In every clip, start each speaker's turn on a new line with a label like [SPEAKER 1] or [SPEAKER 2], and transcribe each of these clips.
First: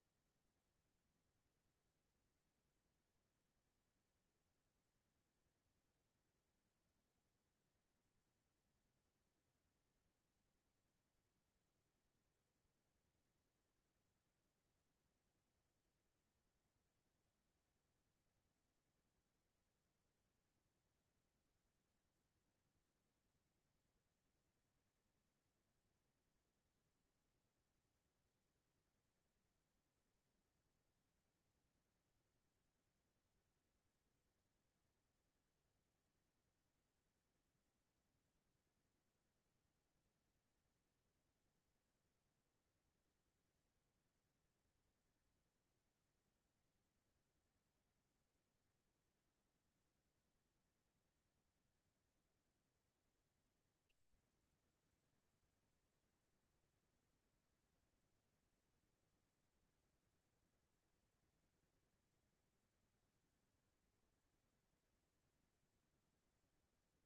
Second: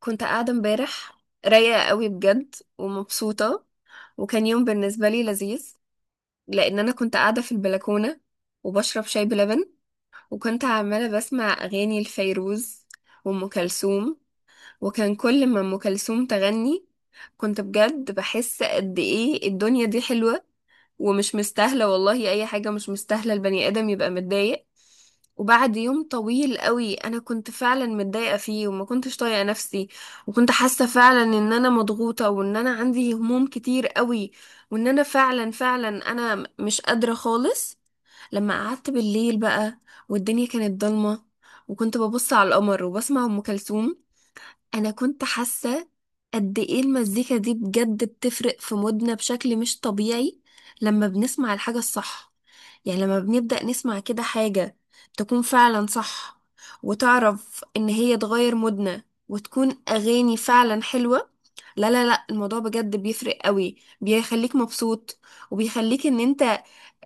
[SPEAKER 1] كنت قاعدة امبارح رايقة قوي بجد ومبسوطة، وكان يوم بالنسبة لي لذيذ لأن أنا كنت قاعدة في البلكونة وبشرب شاي بلبن، وكنت عمالة بسمع أغاني لفيروز وأم كلثوم. وكان كل ما أم كلثوم تغني كنت بجد بحس قد إيه الدنيا دي حلوة ومش مستاهلة، والله أي حاجة مش مستاهلة البني آدم يبقى متضايق. وبعد يوم طويل قوي انا كنت فعلا متضايقه فيه وما كنتش طايقه نفسي، وكنت حاسه فعلا ان انا مضغوطه وان انا عندي هموم كتير قوي، وان انا فعلا انا مش قادره خالص. لما قعدت بالليل بقى والدنيا كانت ضلمه وكنت ببص على القمر وبسمع ام كلثوم، انا كنت حاسه قد ايه المزيكا دي بجد بتفرق في مودنا بشكل مش طبيعي لما بنسمع الحاجه الصح. يعني لما بنبدا نسمع كده حاجه تكون فعلا صح وتعرف ان هي تغير مودنا وتكون اغاني فعلا حلوه، لا لا لا الموضوع بجد بيفرق قوي، بيخليك مبسوط وبيخليك ان انت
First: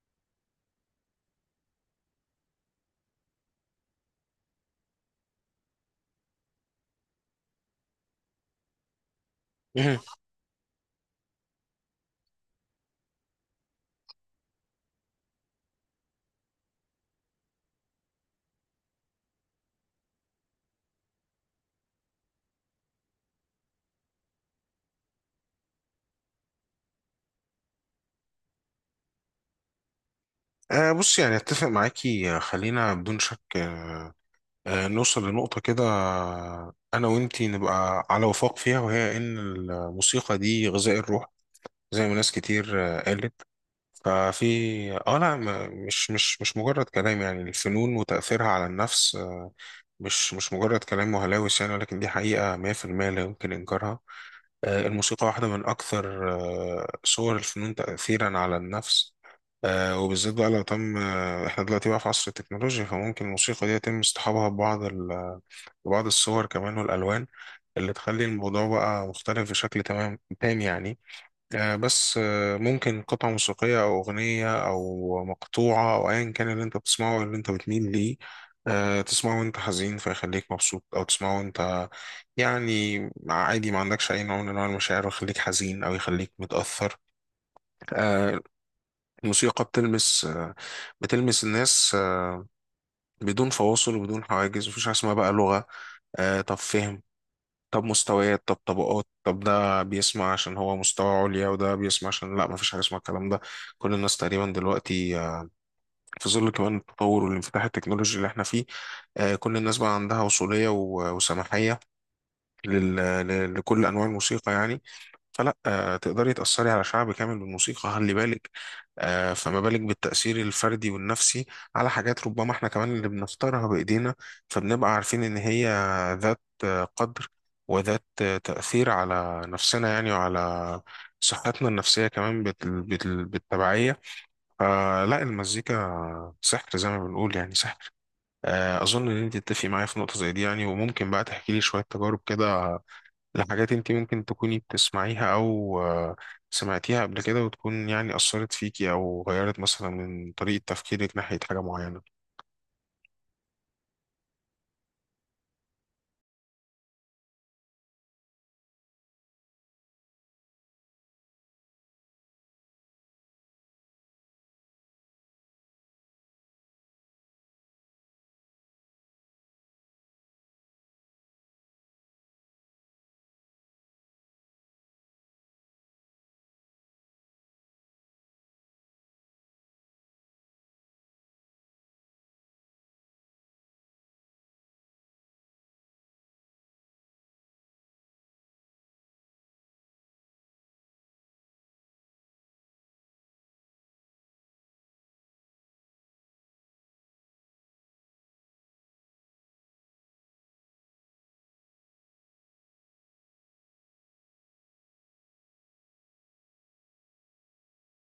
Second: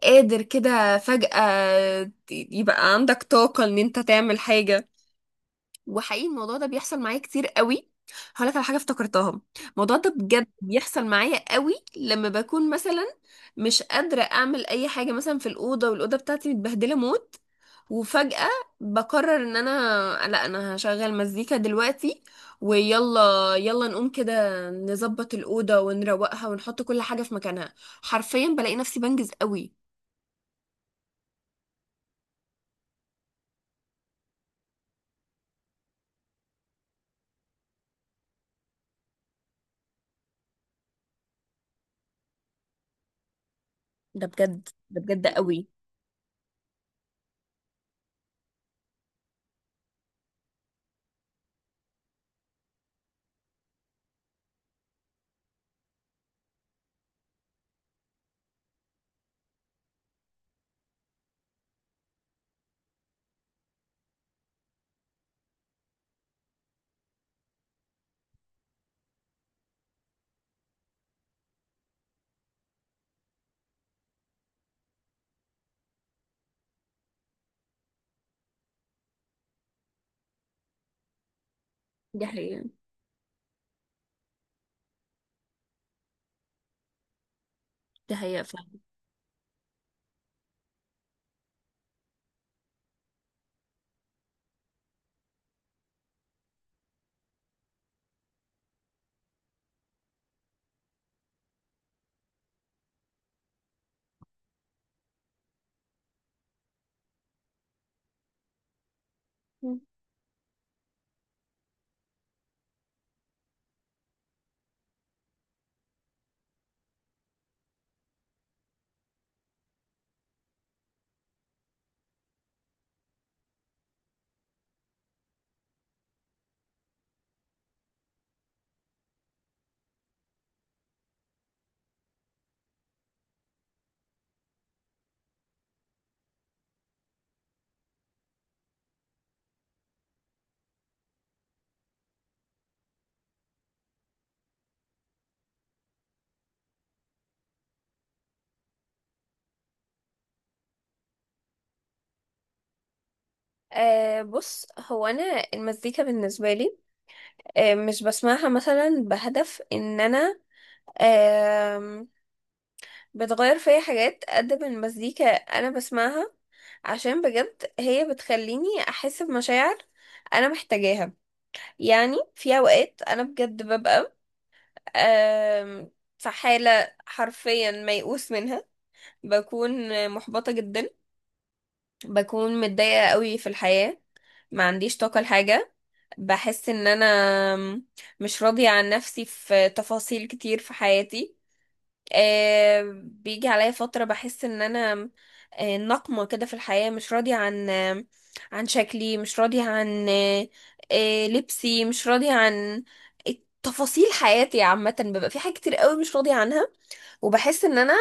[SPEAKER 1] قادر كده فجأة يبقى عندك طاقة ان انت تعمل حاجة. وحقيقي الموضوع ده بيحصل معايا كتير قوي. هقول لك على حاجه افتكرتها، الموضوع
[SPEAKER 2] مهم.
[SPEAKER 1] ده بجد بيحصل معايا قوي لما بكون مثلا مش قادره اعمل اي حاجه، مثلا في الاوضه والاوضه بتاعتي متبهدله موت، وفجاه بقرر ان انا لا انا هشغل مزيكا دلوقتي ويلا، يلا نقوم كده نظبط الاوضه ونروقها ونحط كل حاجه في مكانها. حرفيا بلاقي نفسي بنجز قوي.
[SPEAKER 2] بص يعني اتفق معاكي خلينا بدون شك نوصل لنقطة كده انا وانتي نبقى على وفاق فيها، وهي ان الموسيقى دي غذاء الروح زي ما ناس كتير قالت.
[SPEAKER 1] ده
[SPEAKER 2] ففي
[SPEAKER 1] بجد ده
[SPEAKER 2] اه
[SPEAKER 1] بجد
[SPEAKER 2] لا ما-
[SPEAKER 1] قوي.
[SPEAKER 2] مش مجرد كلام، يعني الفنون وتأثيرها على النفس مش مجرد كلام وهلاوس يعني، ولكن دي حقيقة 100% لا يمكن إنكارها. الموسيقى واحدة من أكثر صور الفنون تأثيرا على النفس. وبالذات بقى لو تم إحنا دلوقتي بقى في عصر التكنولوجيا، فممكن الموسيقى دي يتم اصطحابها ببعض الصور كمان والألوان اللي تخلي الموضوع بقى مختلف بشكل تمام تام يعني. آه، بس آه، ممكن قطعة موسيقية أو أغنية أو مقطوعة أو أيا كان اللي أنت بتسمعه واللي أنت بتميل ليه، تسمعه وأنت حزين فيخليك مبسوط، أو تسمعه وأنت
[SPEAKER 1] دي حقيقة.
[SPEAKER 2] يعني عادي ما عندكش أي نوع من أنواع المشاعر ويخليك حزين أو يخليك متأثر.
[SPEAKER 1] دي
[SPEAKER 2] آه،
[SPEAKER 1] حقيقة فعلا.
[SPEAKER 2] الموسيقى بتلمس بتلمس الناس بدون فواصل وبدون حواجز، مفيش حاجة اسمها بقى لغة طب فهم طب مستويات طب طبقات طب، ده بيسمع عشان هو مستوى عليا وده بيسمع عشان لا، مفيش حاجة اسمها الكلام ده. كل الناس تقريبا دلوقتي في ظل كمان التطور والانفتاح التكنولوجي اللي احنا فيه، كل الناس بقى عندها وصولية وسماحية لل- لكل أنواع الموسيقى يعني. فلا آه، تقدري تأثري على شعب كامل بالموسيقى، خلي بالك. فما بالك بالتأثير الفردي والنفسي على حاجات ربما احنا كمان اللي بنختارها بإيدينا، فبنبقى عارفين إن هي ذات قدر وذات تأثير على نفسنا يعني، وعلى صحتنا النفسية كمان بالتبعية. فلا، المزيكا سحر زي ما بنقول، يعني سحر. أظن إن أنت تتفقي معايا في نقطة زي دي يعني، وممكن بقى تحكي لي شوية تجارب كده لحاجات انت ممكن تكوني بتسمعيها او سمعتيها قبل كده وتكون يعني اثرت فيكي او غيرت مثلا من طريقة تفكيرك ناحية حاجة معينة.
[SPEAKER 1] أه بص، هو انا المزيكا بالنسبه لي، مش بسمعها مثلا بهدف ان انا أه بتغير فيا حاجات، قد ما المزيكا انا بسمعها عشان بجد هي بتخليني احس بمشاعر انا محتاجاها. يعني في اوقات انا بجد ببقى أه في حاله حرفيا ميؤوس منها، بكون محبطه جدا، بكون متضايقه قوي في الحياه، ما عنديش طاقه لحاجه، بحس ان انا مش راضية عن نفسي في تفاصيل كتير في حياتي. بيجي عليا فترة بحس ان انا نقمة كده في الحياة، مش راضية عن عن شكلي، مش راضية عن لبسي، مش راضية عن تفاصيل حياتي عامة. ببقى في حاجات كتير قوي مش راضية عنها وبحس ان انا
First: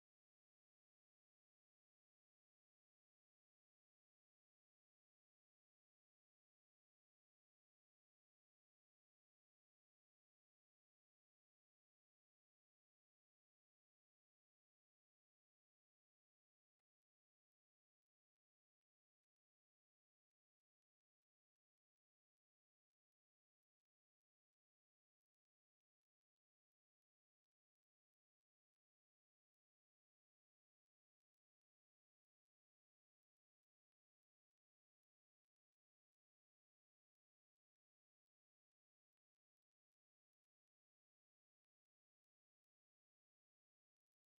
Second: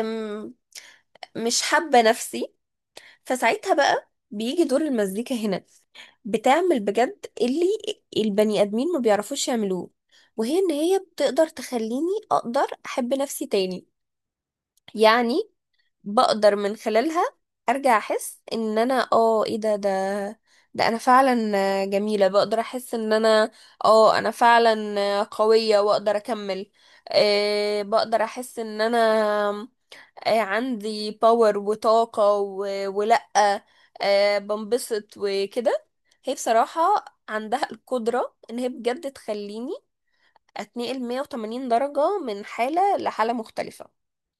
[SPEAKER 1] آم، مش حابة نفسي. فساعتها بقى بيجي دور المزيكا هنا، بتعمل بجد اللي البني ادمين ما بيعرفوش يعملوه، وهي ان هي بتقدر تخليني اقدر احب نفسي تاني. يعني بقدر من خلالها ارجع احس ان انا اه ايه ده ده انا فعلا جميلة، بقدر احس ان انا اه انا فعلا قوية واقدر اكمل. أه بقدر احس ان انا عندي باور وطاقة ولأ بنبسط وكده. هي بصراحة عندها القدرة ان هي بجد تخليني اتنقل 180 درجة من حالة لحالة مختلفة.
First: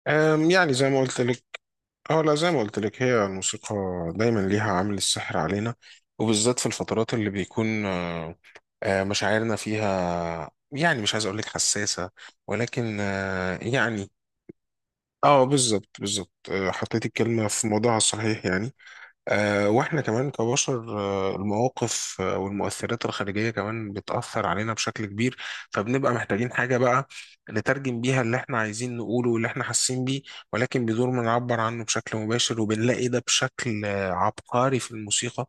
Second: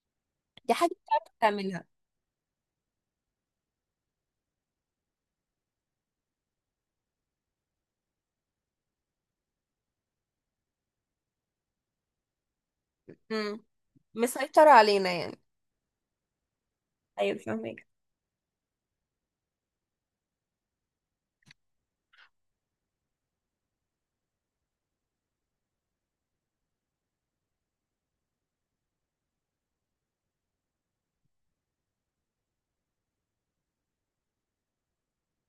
[SPEAKER 2] يعني
[SPEAKER 1] دي
[SPEAKER 2] زي
[SPEAKER 1] حاجة
[SPEAKER 2] ما قلت
[SPEAKER 1] بتعرف
[SPEAKER 2] لك.
[SPEAKER 1] تعملها.
[SPEAKER 2] اه لا، زي ما قلت لك هي الموسيقى دايما ليها عامل السحر علينا، وبالذات في الفترات اللي بيكون مشاعرنا فيها، يعني مش عايز اقول لك حساسة ولكن
[SPEAKER 1] مم.
[SPEAKER 2] يعني.
[SPEAKER 1] مسيطرة علينا يعني.
[SPEAKER 2] اه بالظبط بالظبط، حطيت
[SPEAKER 1] ايوه
[SPEAKER 2] الكلمة في
[SPEAKER 1] فاهمك.
[SPEAKER 2] موضوعها الصحيح يعني. واحنا كمان كبشر المواقف والمؤثرات الخارجية كمان بتأثر علينا بشكل كبير، فبنبقى محتاجين حاجة بقى نترجم بيها اللي احنا عايزين نقوله واللي احنا حاسين بيه، ولكن بدون ما نعبر عنه بشكل مباشر، وبنلاقي ده بشكل عبقري في الموسيقى.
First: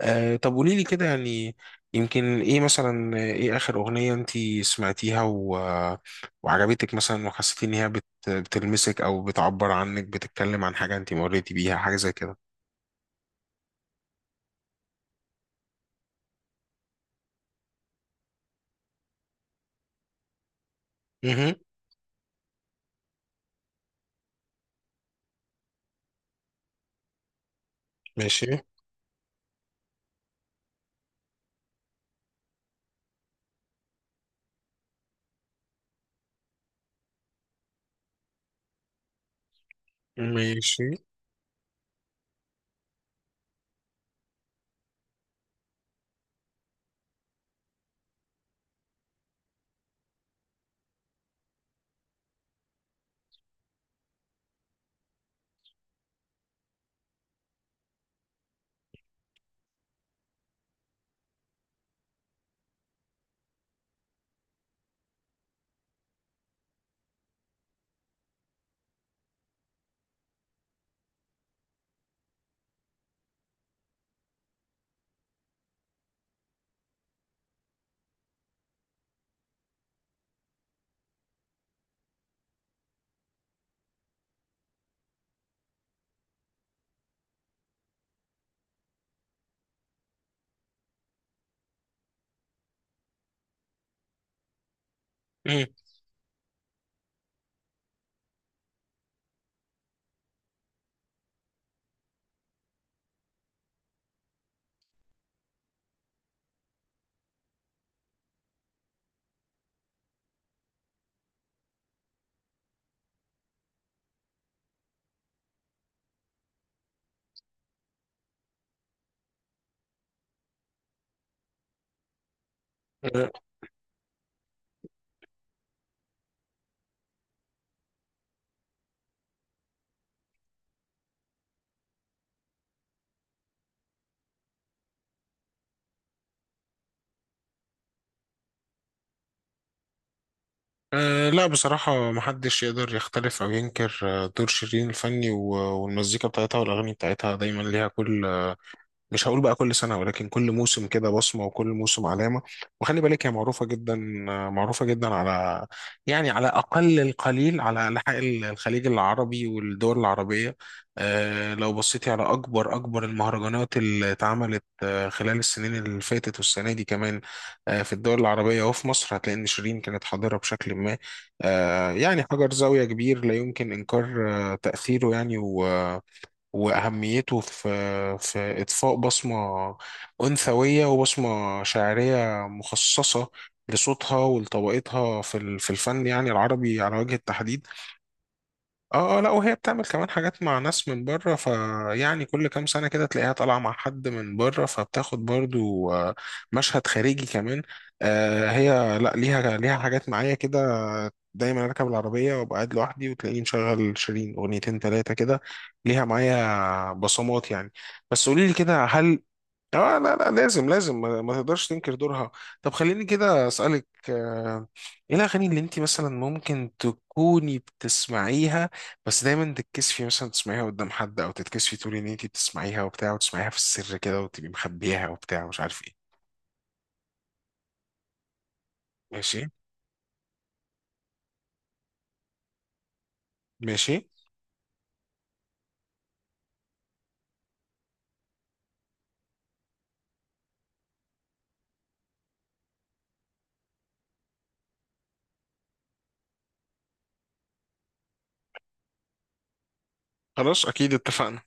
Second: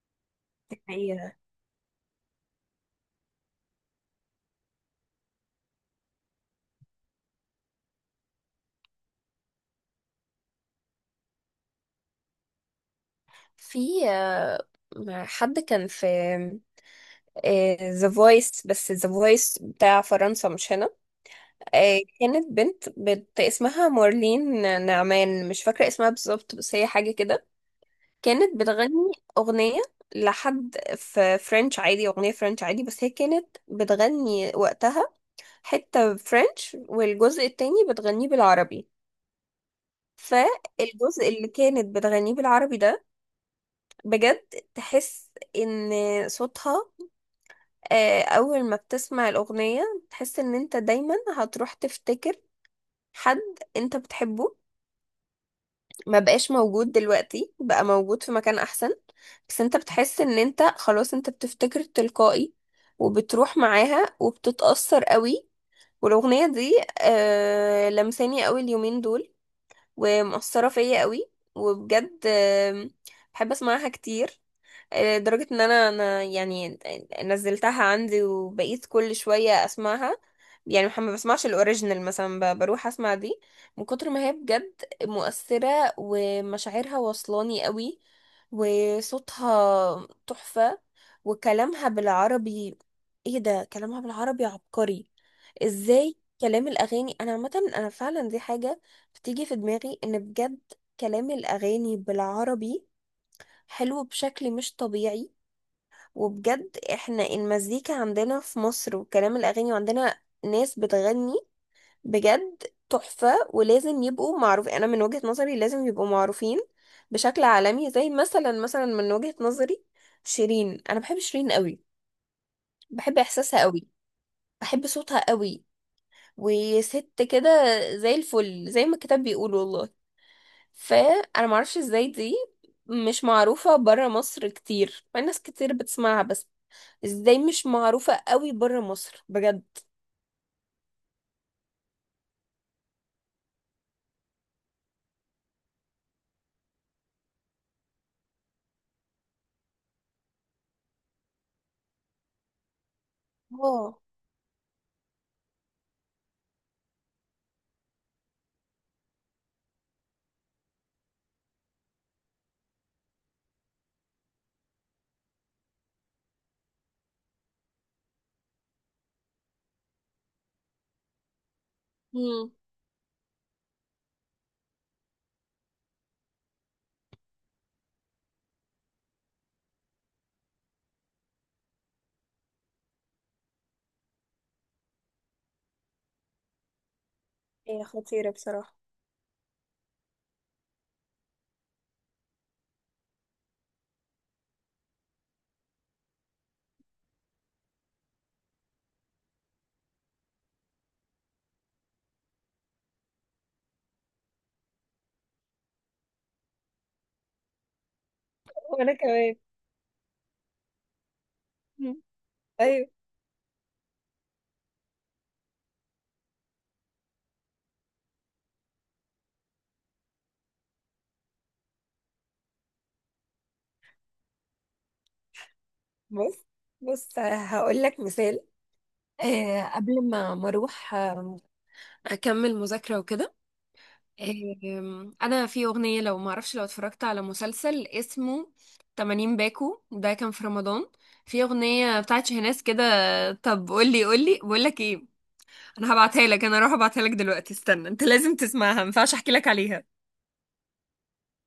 [SPEAKER 2] طب قولي
[SPEAKER 1] دي
[SPEAKER 2] لي كده
[SPEAKER 1] حقيقة.
[SPEAKER 2] يعني، يمكن ايه مثلا ايه آخر أغنية انتي سمعتيها و... آه، وعجبتك مثلا وحسيتي ان هي بتلمسك او بتعبر عنك، بتتكلم عن حاجة انتي مريتي بيها حاجة زي كده؟
[SPEAKER 1] في حد كان في ذا فويس، بس ذا فويس بتاع فرنسا مش هنا. كانت بنت اسمها مارلين نعمان، مش فاكرة اسمها بالظبط بس هي حاجة كده.
[SPEAKER 2] ماشي.
[SPEAKER 1] كانت بتغني أغنية لحد في فرنش عادي، أغنية فرنش عادي، بس هي كانت بتغني وقتها حتة فرنش والجزء التاني بتغنيه بالعربي.
[SPEAKER 2] ماشي.
[SPEAKER 1] فالجزء اللي كانت بتغنيه بالعربي ده بجد تحس ان صوتها، أول ما بتسمع الأغنية تحس ان انت دايما هتروح تفتكر حد انت بتحبه ما بقاش موجود دلوقتي، بقى موجود في مكان احسن، بس انت بتحس ان انت خلاص انت بتفتكر تلقائي وبتروح معاها وبتتأثر قوي. والاغنية دي آه لمساني قوي اليومين دول ومؤثرة فيا قوي، وبجد آه بحب اسمعها كتير. لدرجة ان انا يعني نزلتها عندي وبقيت كل شوية اسمعها. يعني ما بسمعش الاوريجينال، مثلا بروح اسمع دي من كتر ما هي بجد مؤثرة ومشاعرها وصلاني قوي وصوتها تحفة وكلامها بالعربي. ايه ده، كلامها بالعربي عبقري.
[SPEAKER 2] مم.
[SPEAKER 1] ازاي كلام الاغاني، انا عامة انا فعلا دي حاجة بتيجي في دماغي ان بجد كلام الاغاني بالعربي حلو بشكل مش طبيعي. وبجد احنا المزيكا عندنا في مصر وكلام الاغاني وعندنا ناس بتغني بجد تحفة، ولازم يبقوا معروف، انا من وجهة نظري لازم يبقوا معروفين بشكل عالمي. زي مثلا مثلا من وجهة نظري شيرين، انا بحب شيرين قوي، بحب
[SPEAKER 2] أه.
[SPEAKER 1] احساسها قوي، بحب صوتها قوي، وست كده زي الفل زي ما الكتاب بيقول والله. فانا معرفش ازاي دي مش معروفة برا مصر كتير، مع إن ناس كتير بتسمعها، بس ازاي مش معروفة قوي بره مصر بجد؟
[SPEAKER 2] لا، بصراحة محدش يقدر يختلف أو ينكر دور شيرين الفني والمزيكا بتاعتها والأغاني بتاعتها دايما ليها كل، مش هقول بقى كل سنة ولكن كل موسم كده بصمة وكل موسم علامة. وخلي بالك هي معروفة جدا،
[SPEAKER 1] اه.
[SPEAKER 2] معروفة جدا على، يعني على أقل القليل على أنحاء الخليج العربي والدول العربية. لو بصيتي على أكبر المهرجانات اللي اتعملت خلال السنين اللي فاتت والسنة دي كمان في الدول العربية وفي مصر، هتلاقي إن شيرين كانت حاضرة بشكل ما. يعني حجر
[SPEAKER 1] مم.
[SPEAKER 2] زاوية كبير لا يمكن إنكار تأثيره يعني وأهميته في إضفاء بصمة أنثوية وبصمة شعرية مخصصة لصوتها ولطبقتها في الفن يعني العربي على وجه التحديد.
[SPEAKER 1] هي خطيرة بصراحة.
[SPEAKER 2] لا، وهي بتعمل كمان حاجات مع ناس من بره، فيعني كل كام سنة كده تلاقيها طالعة مع حد من بره فبتاخد برضو مشهد خارجي كمان. هي لا ليها حاجات معايا كده، دايما اركب العربية وابقى قاعد لوحدي وتلاقيني مشغل شيرين اغنيتين تلاتة كده. ليها معايا بصمات يعني. بس قولي لي كده،
[SPEAKER 1] وانا
[SPEAKER 2] هل
[SPEAKER 1] كمان.
[SPEAKER 2] اه لا لا، لازم ما تقدرش تنكر
[SPEAKER 1] مم.
[SPEAKER 2] دورها. طب
[SPEAKER 1] ايوه.
[SPEAKER 2] خليني كده اسالك ايه الاغاني اللي انت مثلا ممكن تكوني بتسمعيها بس دايما تتكسفي مثلا تسمعيها قدام حد، او تتكسفي تقولي ان انت بتسمعيها وبتاع، وتسمعيها في السر كده وتبقي مخبيها وبتاع ومش عارف ايه؟
[SPEAKER 1] بص، هقول لك مثال.
[SPEAKER 2] ماشي.
[SPEAKER 1] آه قبل ما اروح اكمل مذاكرة وكده.
[SPEAKER 2] ماشي.
[SPEAKER 1] انا في اغنية، لو ما اعرفش لو اتفرجت على مسلسل اسمه 80 باكو، ده كان في رمضان، في اغنية بتاعت شهناز كده. طب قولي، بقول لك ايه، انا هبعتها لك، انا اروح ابعتها لك دلوقتي، استنى انت لازم تسمعها ما ينفعش احكي لك عليها.
[SPEAKER 2] خلاص، اكيد اتفقنا.